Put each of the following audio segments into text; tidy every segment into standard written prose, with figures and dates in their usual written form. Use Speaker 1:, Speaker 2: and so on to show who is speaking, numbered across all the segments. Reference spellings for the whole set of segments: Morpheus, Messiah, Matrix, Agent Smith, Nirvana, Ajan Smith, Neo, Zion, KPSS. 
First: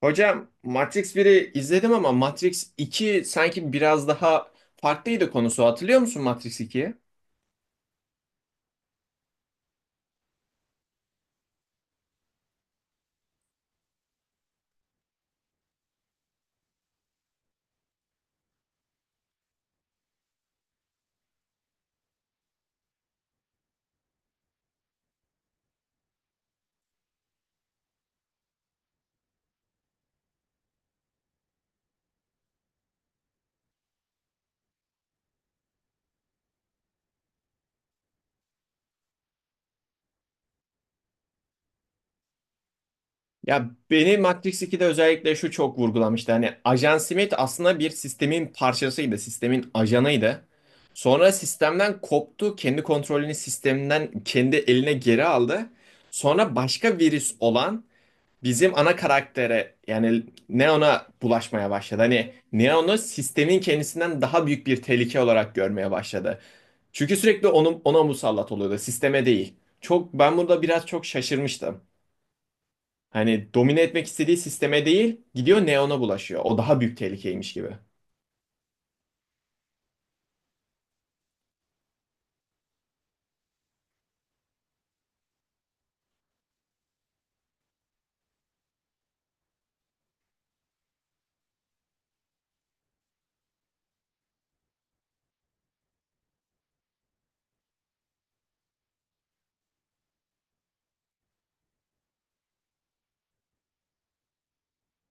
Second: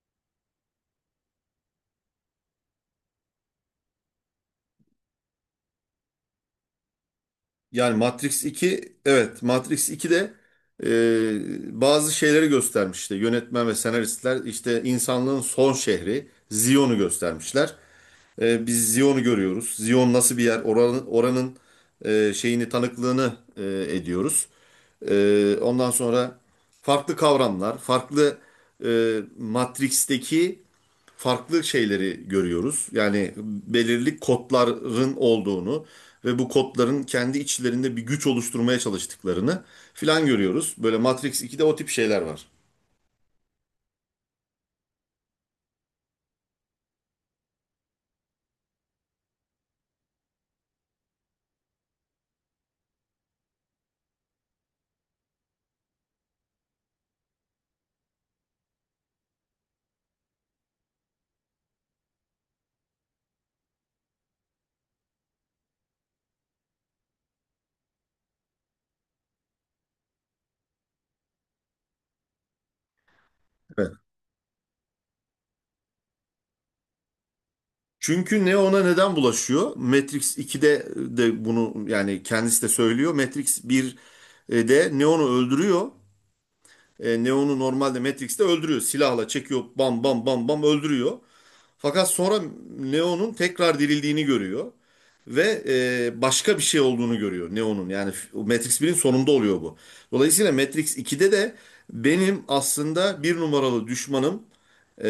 Speaker 1: Hocam Matrix biri izledim ama Matrix iki sanki biraz daha farklıydı konusu. Hatırlıyor musun Matrix 2'yi?
Speaker 2: Yani Matrix 2, evet, Matrix 2 de bazı şeyleri göstermişti. Yönetmen ve senaristler işte insanlığın son şehri Zion'u göstermişler. Biz Zion'u görüyoruz. Zion nasıl bir yer? Oranın şeyini, tanıklığını ediyoruz. Ondan sonra farklı kavramlar, farklı Matrix'teki farklı şeyleri görüyoruz. Yani belirli kodların olduğunu ve bu kodların kendi içlerinde bir güç oluşturmaya çalıştıklarını filan görüyoruz. Böyle Matrix 2'de o tip şeyler var.
Speaker 1: Ya beni Matrix 2'de özellikle şu çok vurgulamıştı. Hani Ajan Smith aslında bir sistemin parçasıydı, sistemin ajanıydı. Sonra sistemden koptu, kendi kontrolünü sisteminden kendi eline geri aldı. Sonra başka virüs olan bizim ana karaktere yani Neo'na bulaşmaya başladı. Hani Neo'nu sistemin kendisinden daha büyük bir tehlike olarak görmeye başladı. Çünkü sürekli onu, ona musallat oluyordu, sisteme değil. Çok ben burada biraz çok şaşırmıştım. Hani domine etmek istediği sisteme değil, gidiyor Neo'na bulaşıyor. O daha büyük tehlikeymiş gibi.
Speaker 2: Çünkü ne, ona neden bulaşıyor? Matrix 2'de de bunu yani kendisi de söylüyor. Matrix 1 de Neo'nu öldürüyor. Neo'nu normalde Matrix'te öldürüyor. Silahla çekiyor, bam bam bam bam öldürüyor. Fakat sonra Neo'nun tekrar dirildiğini görüyor. Ve başka bir şey olduğunu görüyor Neo'nun. Yani Matrix 1'in sonunda oluyor bu. Dolayısıyla Matrix 2'de de benim aslında bir numaralı düşmanım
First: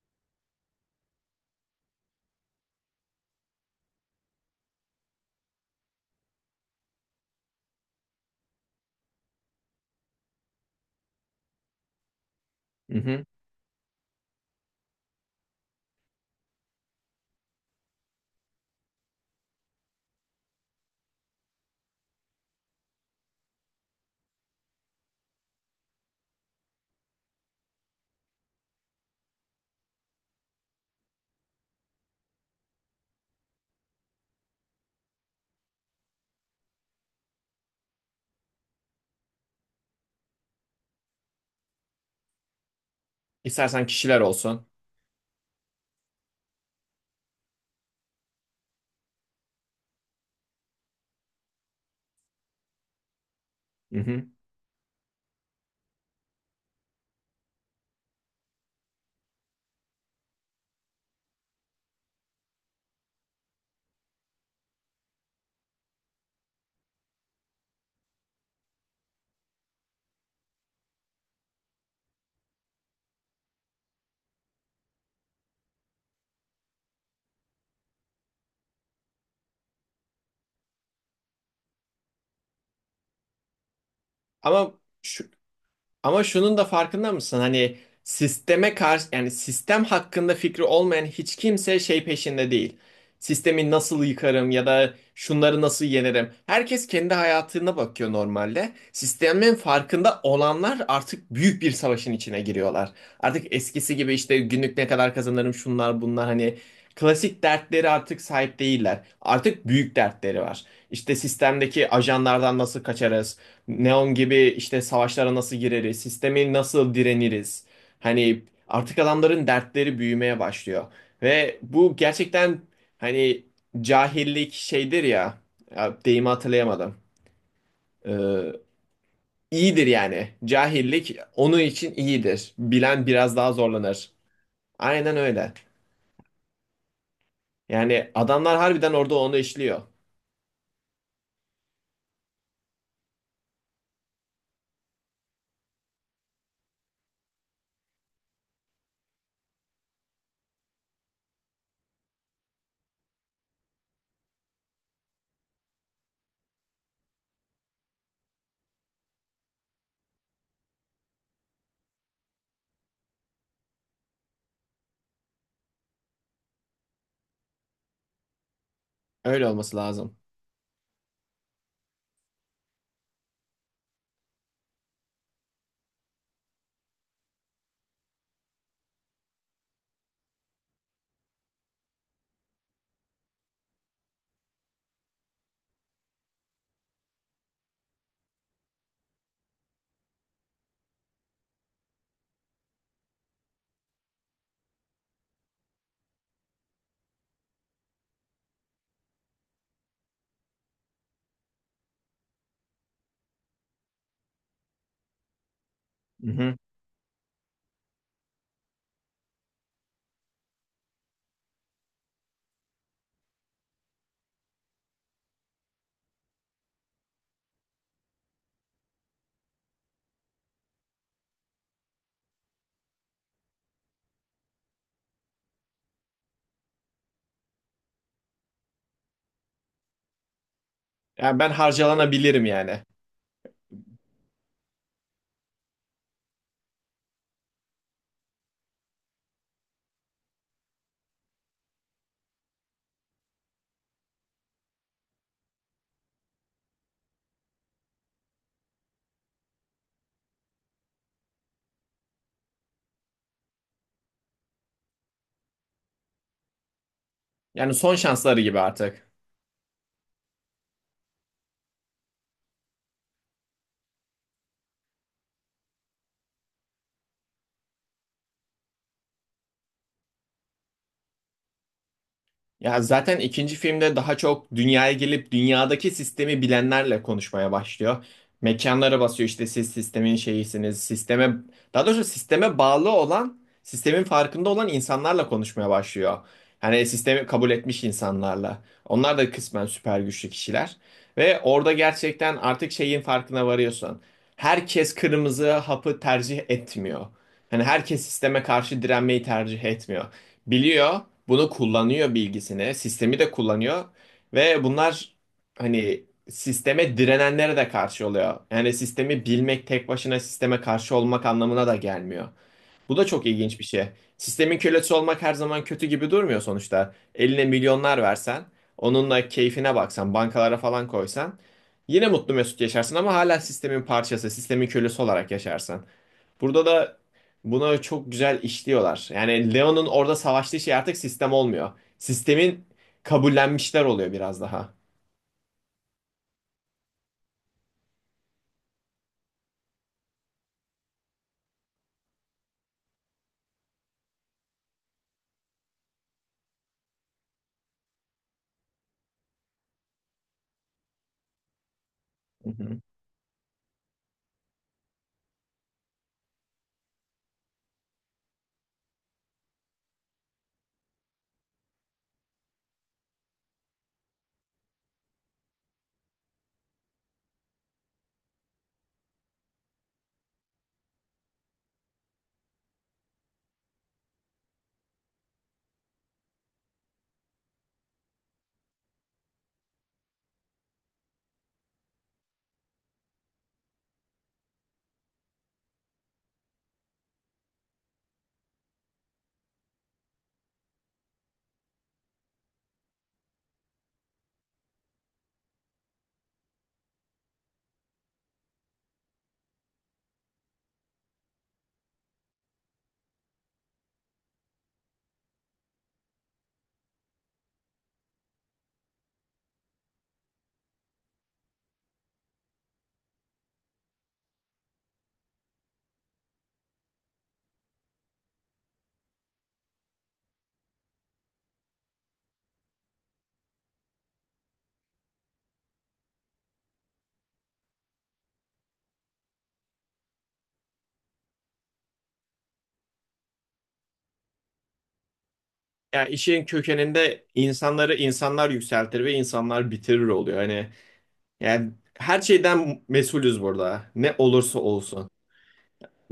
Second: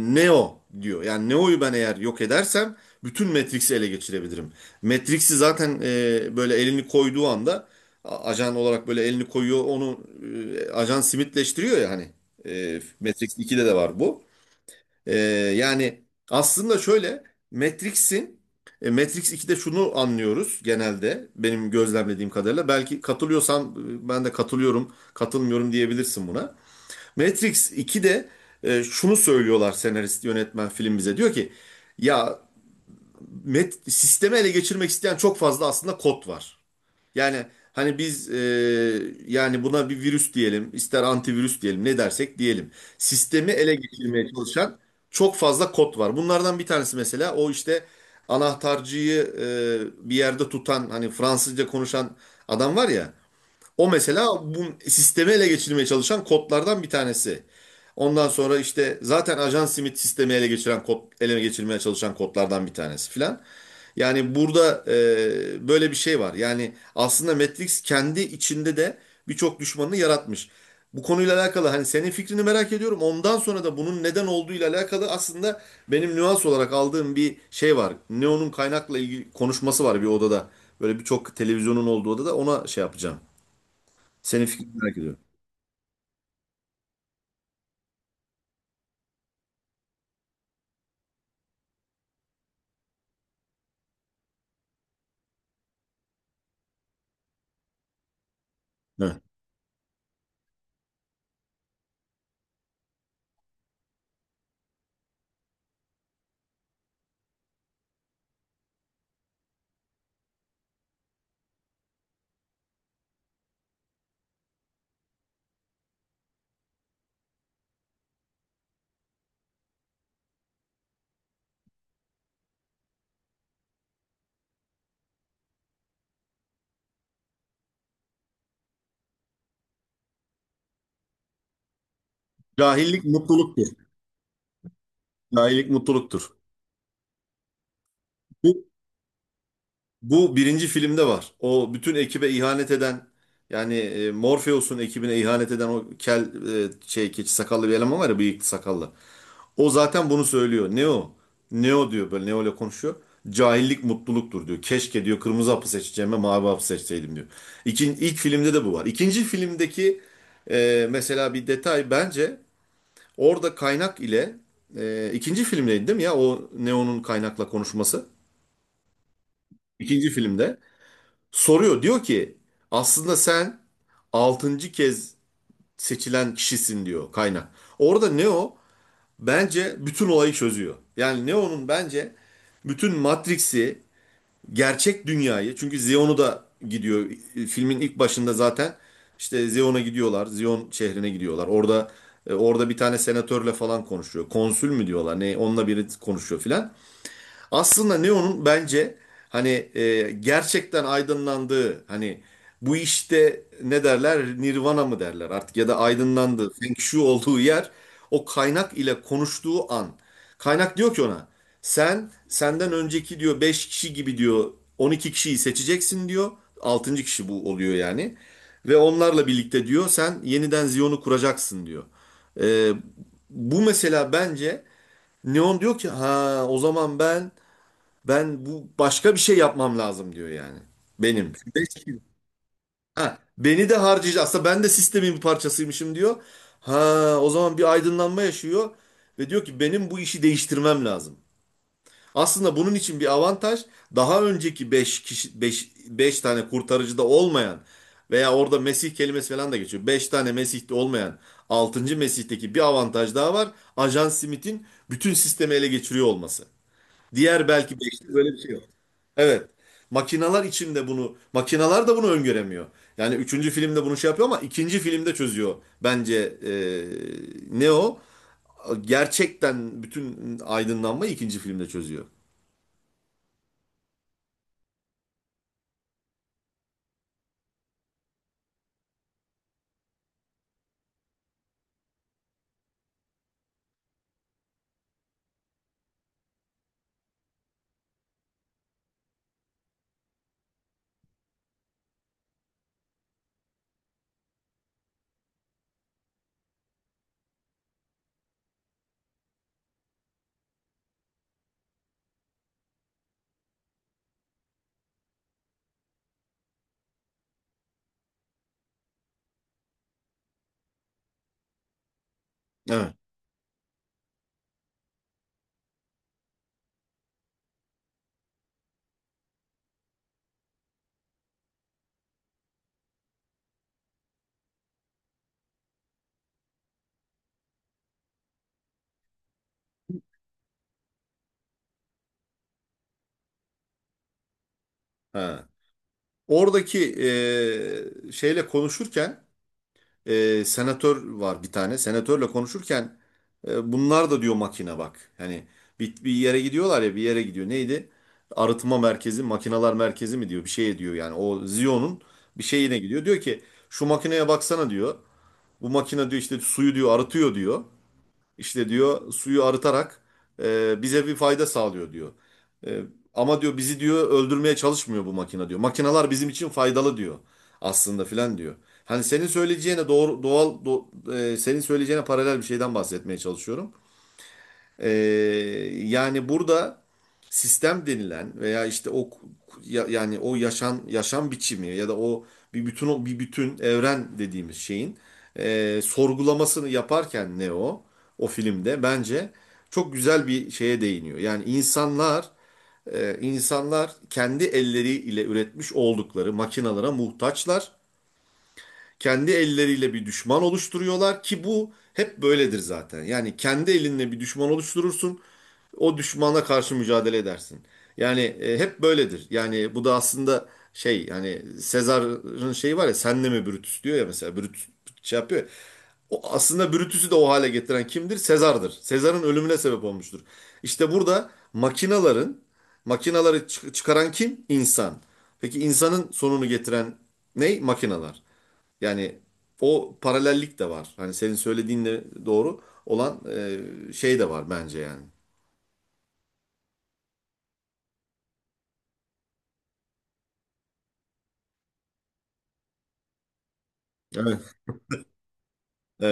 Speaker 2: Neo diyor. Yani Neo'yu ben eğer yok edersem bütün Matrix'i ele geçirebilirim. Matrix'i zaten böyle elini koyduğu anda, ajan olarak böyle elini koyuyor, onu ajan simitleştiriyor ya hani.
Speaker 1: Hı hı.
Speaker 2: Matrix 2'de de var bu. E, yani aslında şöyle, Matrix'in Matrix 2'de şunu anlıyoruz, genelde benim gözlemlediğim kadarıyla. Belki katılıyorsan ben de katılıyorum, katılmıyorum diyebilirsin buna. Matrix 2'de şunu söylüyorlar senarist, yönetmen, film bize. Diyor ki ya sistemi ele geçirmek isteyen çok fazla aslında kod var. Yani hani biz yani buna bir virüs diyelim, ister antivirüs diyelim, ne dersek diyelim. Sistemi ele
Speaker 1: İstersen kişiler
Speaker 2: geçirmeye
Speaker 1: olsun.
Speaker 2: çalışan çok fazla kod var. Bunlardan bir tanesi mesela o işte anahtarcıyı bir yerde tutan hani Fransızca konuşan adam var ya. O
Speaker 1: Hı
Speaker 2: mesela
Speaker 1: hı.
Speaker 2: bu sistemi ele geçirmeye çalışan kodlardan bir tanesi. Ondan sonra işte zaten ajan simit sistemi ele geçiren kod, ele geçirmeye çalışan kodlardan bir tanesi filan. Yani burada böyle bir şey var. Yani aslında Matrix kendi içinde de birçok düşmanını yaratmış. Bu konuyla alakalı hani senin fikrini merak ediyorum. Ondan sonra da bunun neden olduğuyla alakalı aslında benim nüans olarak aldığım bir şey var. Neo'nun kaynakla ilgili konuşması var bir odada. Böyle birçok televizyonun olduğu odada ona şey yapacağım. Senin
Speaker 1: Ama
Speaker 2: fikrini merak ediyorum.
Speaker 1: şu, Ama şunun da farkında mısın? Hani sisteme karşı yani sistem hakkında fikri olmayan hiç kimse şey peşinde değil. Sistemi nasıl yıkarım ya da şunları nasıl yenerim? Herkes kendi hayatına bakıyor normalde.
Speaker 2: Heh.
Speaker 1: Sistemin farkında olanlar artık büyük bir savaşın içine giriyorlar. Artık eskisi gibi işte günlük ne kadar kazanırım şunlar bunlar hani klasik dertleri artık sahip değiller. Artık büyük dertleri var. İşte sistemdeki ajanlardan nasıl kaçarız? Neon gibi işte savaşlara nasıl gireriz, sistemi nasıl direniriz. Hani artık adamların dertleri büyümeye başlıyor. Ve bu gerçekten hani cahillik şeydir ya, ya deyimi hatırlayamadım. Ee, iyidir yani. Cahillik onun için iyidir.
Speaker 2: Cahillik
Speaker 1: Bilen biraz daha
Speaker 2: mutluluktur.
Speaker 1: zorlanır. Aynen öyle.
Speaker 2: Cahillik mutluluktur.
Speaker 1: Yani adamlar
Speaker 2: Bu,
Speaker 1: harbiden orada onu işliyor.
Speaker 2: bu birinci filmde var. O bütün ekibe ihanet eden, yani Morpheus'un ekibine ihanet eden o kel şey, keçi sakallı bir eleman var ya, bıyıklı sakallı. O zaten bunu söylüyor. Neo. Neo diyor, böyle Neo ile konuşuyor. Cahillik mutluluktur diyor. Keşke diyor kırmızı hapı seçeceğime mavi hapı seçseydim diyor. İkin, ilk filmde de bu var. İkinci filmdeki mesela bir detay bence, orada kaynak ile, ikinci filmdeydi değil mi ya o Neo'nun kaynakla konuşması?
Speaker 1: Öyle olması
Speaker 2: İkinci
Speaker 1: lazım.
Speaker 2: filmde soruyor, diyor ki aslında sen altıncı kez seçilen kişisin diyor kaynak. Orada Neo bence bütün olayı çözüyor. Yani Neo'nun bence bütün Matrix'i, gerçek dünyayı, çünkü Zion'u da gidiyor. Filmin ilk başında zaten işte Zion'a gidiyorlar. Zion şehrine gidiyorlar. Orada orada bir tane senatörle falan konuşuyor. Konsül mü diyorlar ne, onunla biri konuşuyor filan. Aslında Neo'nun bence hani gerçekten aydınlandığı, hani bu işte ne derler, Nirvana mı derler artık ya da
Speaker 1: Hı
Speaker 2: aydınlandığı,
Speaker 1: hı.
Speaker 2: Feng Shui olduğu yer o kaynak ile konuştuğu an. Kaynak diyor ki ona sen senden önceki diyor 5 kişi gibi diyor 12 kişiyi seçeceksin diyor. Altıncı kişi bu oluyor yani. Ve onlarla birlikte diyor sen yeniden Ziyon'u kuracaksın diyor. E, bu mesela bence, Neon diyor ki ha o zaman ben bu başka bir şey yapmam lazım diyor yani. Benim.
Speaker 1: Yani ben
Speaker 2: 5 kilo.
Speaker 1: harcalanabilirim yani.
Speaker 2: Ha, beni de harcayacak. Aslında ben de sistemin bir parçasıymışım diyor. Ha, o zaman bir aydınlanma yaşıyor ve diyor ki benim bu işi değiştirmem lazım. Aslında bunun için bir avantaj, daha önceki 5 kişi, beş tane kurtarıcıda olmayan veya orada Mesih kelimesi falan da geçiyor. Beş tane Mesih'te olmayan, altıncı Mesih'teki bir avantaj daha var. Ajan Smith'in bütün sistemi ele geçiriyor olması. Diğer
Speaker 1: Yani
Speaker 2: belki
Speaker 1: son
Speaker 2: 5'te böyle bir
Speaker 1: şansları gibi
Speaker 2: şey.
Speaker 1: artık.
Speaker 2: Evet. Makinalar içinde bunu, makinalar da bunu öngöremiyor. Yani üçüncü filmde bunu şey yapıyor ama ikinci filmde çözüyor bence Neo. Gerçekten bütün aydınlanmayı ikinci filmde çözüyor.
Speaker 1: Ya zaten ikinci filmde daha çok dünyaya gelip dünyadaki sistemi bilenlerle konuşmaya başlıyor. Mekanlara basıyor işte siz sistemin şeyisiniz. Sisteme daha doğrusu sisteme bağlı olan, sistemin farkında olan insanlarla konuşmaya başlıyor. Yani sistemi kabul etmiş insanlarla. Onlar da kısmen süper güçlü kişiler ve orada gerçekten artık şeyin farkına varıyorsun. Herkes kırmızı hapı tercih etmiyor. Yani herkes sisteme karşı direnmeyi tercih etmiyor. Biliyor, bunu kullanıyor bilgisini, sistemi de kullanıyor ve bunlar hani sisteme direnenlere de karşı oluyor. Yani sistemi bilmek tek başına sisteme karşı olmak anlamına da gelmiyor.
Speaker 2: Evet.
Speaker 1: Bu da çok ilginç bir şey. Sistemin kölesi olmak her zaman kötü gibi durmuyor sonuçta. Eline milyonlar versen, onunla keyfine baksan, bankalara falan koysan yine mutlu mesut yaşarsın ama hala sistemin parçası, sistemin kölesi olarak yaşarsın. Burada da buna çok güzel işliyorlar. Yani Leon'un orada savaştığı şey artık sistem olmuyor. Sistemin kabullenmişler oluyor biraz daha.
Speaker 2: Ha. Oradaki şeyle konuşurken senatör var bir tane. Senatörle konuşurken bunlar da diyor makine bak. Yani bir yere gidiyorlar ya, bir yere gidiyor. Neydi? Arıtma merkezi, makinalar merkezi mi diyor bir şey diyor yani. O Zion'un bir
Speaker 1: Hı
Speaker 2: şeyine
Speaker 1: hı.
Speaker 2: gidiyor. Diyor ki şu makineye baksana diyor. Bu makine diyor işte suyu diyor arıtıyor diyor. İşte diyor suyu arıtarak bize bir fayda sağlıyor diyor. E, ama diyor bizi diyor öldürmeye çalışmıyor bu makine diyor. Makineler bizim için faydalı diyor aslında filan diyor. Hani senin söyleyeceğine doğru senin söyleyeceğine paralel bir şeyden bahsetmeye çalışıyorum. E, yani burada sistem denilen veya işte o yani o yaşam biçimi ya da o bir bütün evren dediğimiz şeyin sorgulamasını yaparken Neo o filmde bence çok güzel bir şeye değiniyor. Yani insanlar kendi elleriyle üretmiş oldukları makinalara muhtaçlar. Kendi elleriyle bir düşman oluşturuyorlar ki bu hep böyledir zaten. Yani kendi elinle bir düşman oluşturursun, o düşmana karşı mücadele edersin. Yani hep böyledir. Yani bu da aslında şey, yani Sezar'ın şeyi var ya, senle mi Brutus diyor ya mesela, Brutus şey yapıyor ya. O aslında Brutus'u da o hale getiren kimdir? Sezar'dır. Sezar'ın ölümüne sebep olmuştur. İşte burada makinaları çıkaran kim? İnsan. Peki insanın sonunu getiren ne? Makinalar. Yani o paralellik de var. Hani senin söylediğinle doğru olan şey de var bence yani.
Speaker 1: Yani işin kökeninde insanları insanlar yükseltir ve insanlar bitirir oluyor. Hani yani her şeyden mesulüz burada. Ne
Speaker 2: Evet.
Speaker 1: olursa olsun.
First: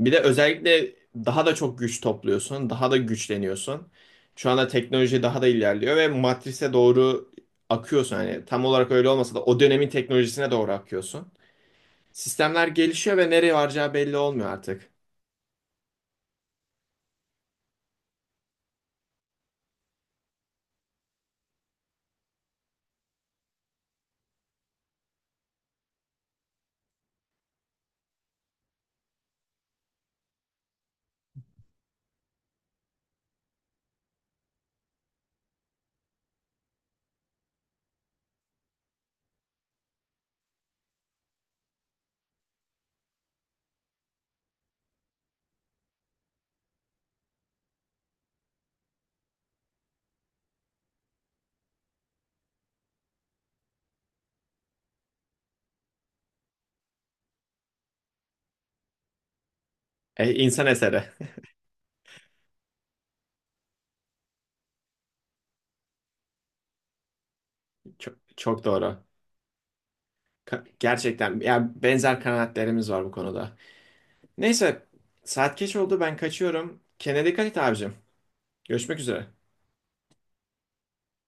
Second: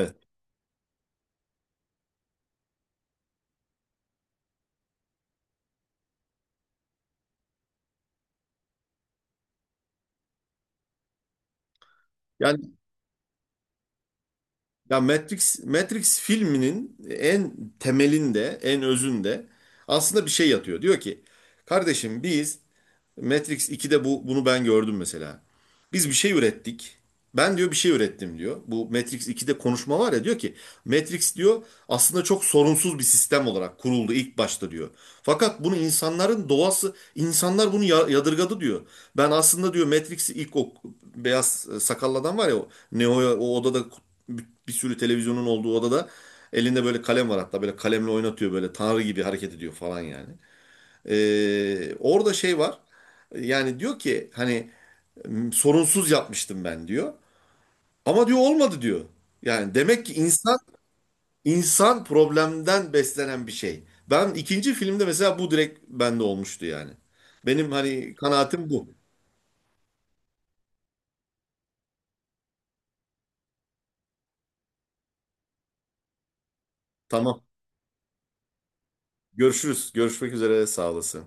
Speaker 1: Bir de özellikle daha da çok güç topluyorsun, daha da güçleniyorsun. Şu anda teknoloji daha da ilerliyor ve matrise doğru akıyorsun. Hani tam olarak öyle olmasa da o dönemin teknolojisine doğru akıyorsun. Sistemler
Speaker 2: Yani
Speaker 1: gelişiyor ve nereye varacağı belli olmuyor artık.
Speaker 2: ya Matrix filminin en temelinde, en özünde aslında bir şey yatıyor. Diyor ki, kardeşim biz Matrix 2'de bunu ben gördüm mesela. Biz bir şey ürettik. Ben diyor bir şey ürettim diyor. Bu Matrix 2'de konuşma var ya, diyor ki Matrix diyor aslında çok sorunsuz bir sistem olarak kuruldu ilk başta diyor. Fakat bunu insanların doğası, insanlar bunu yadırgadı diyor. Ben aslında diyor Matrix'i ilk, o beyaz sakallı adam var ya, o Neo'ya o odada, bir sürü televizyonun olduğu odada elinde böyle kalem var, hatta böyle kalemle oynatıyor, böyle tanrı gibi hareket ediyor falan yani. Orada şey var. Yani diyor ki hani sorunsuz yapmıştım ben diyor. Ama diyor olmadı diyor. Yani demek ki insan
Speaker 1: İnsan eseri.
Speaker 2: insan problemden beslenen bir şey. Ben ikinci filmde mesela bu direkt bende olmuştu yani. Benim hani
Speaker 1: Çok, çok
Speaker 2: kanaatim bu.
Speaker 1: doğru. Gerçekten yani benzer kanaatlerimiz var bu konuda. Neyse saat geç oldu ben kaçıyorum. Kendine
Speaker 2: Tamam.
Speaker 1: dikkat et abicim. Görüşmek üzere.
Speaker 2: Görüşürüz. Görüşmek üzere. Sağ olasın.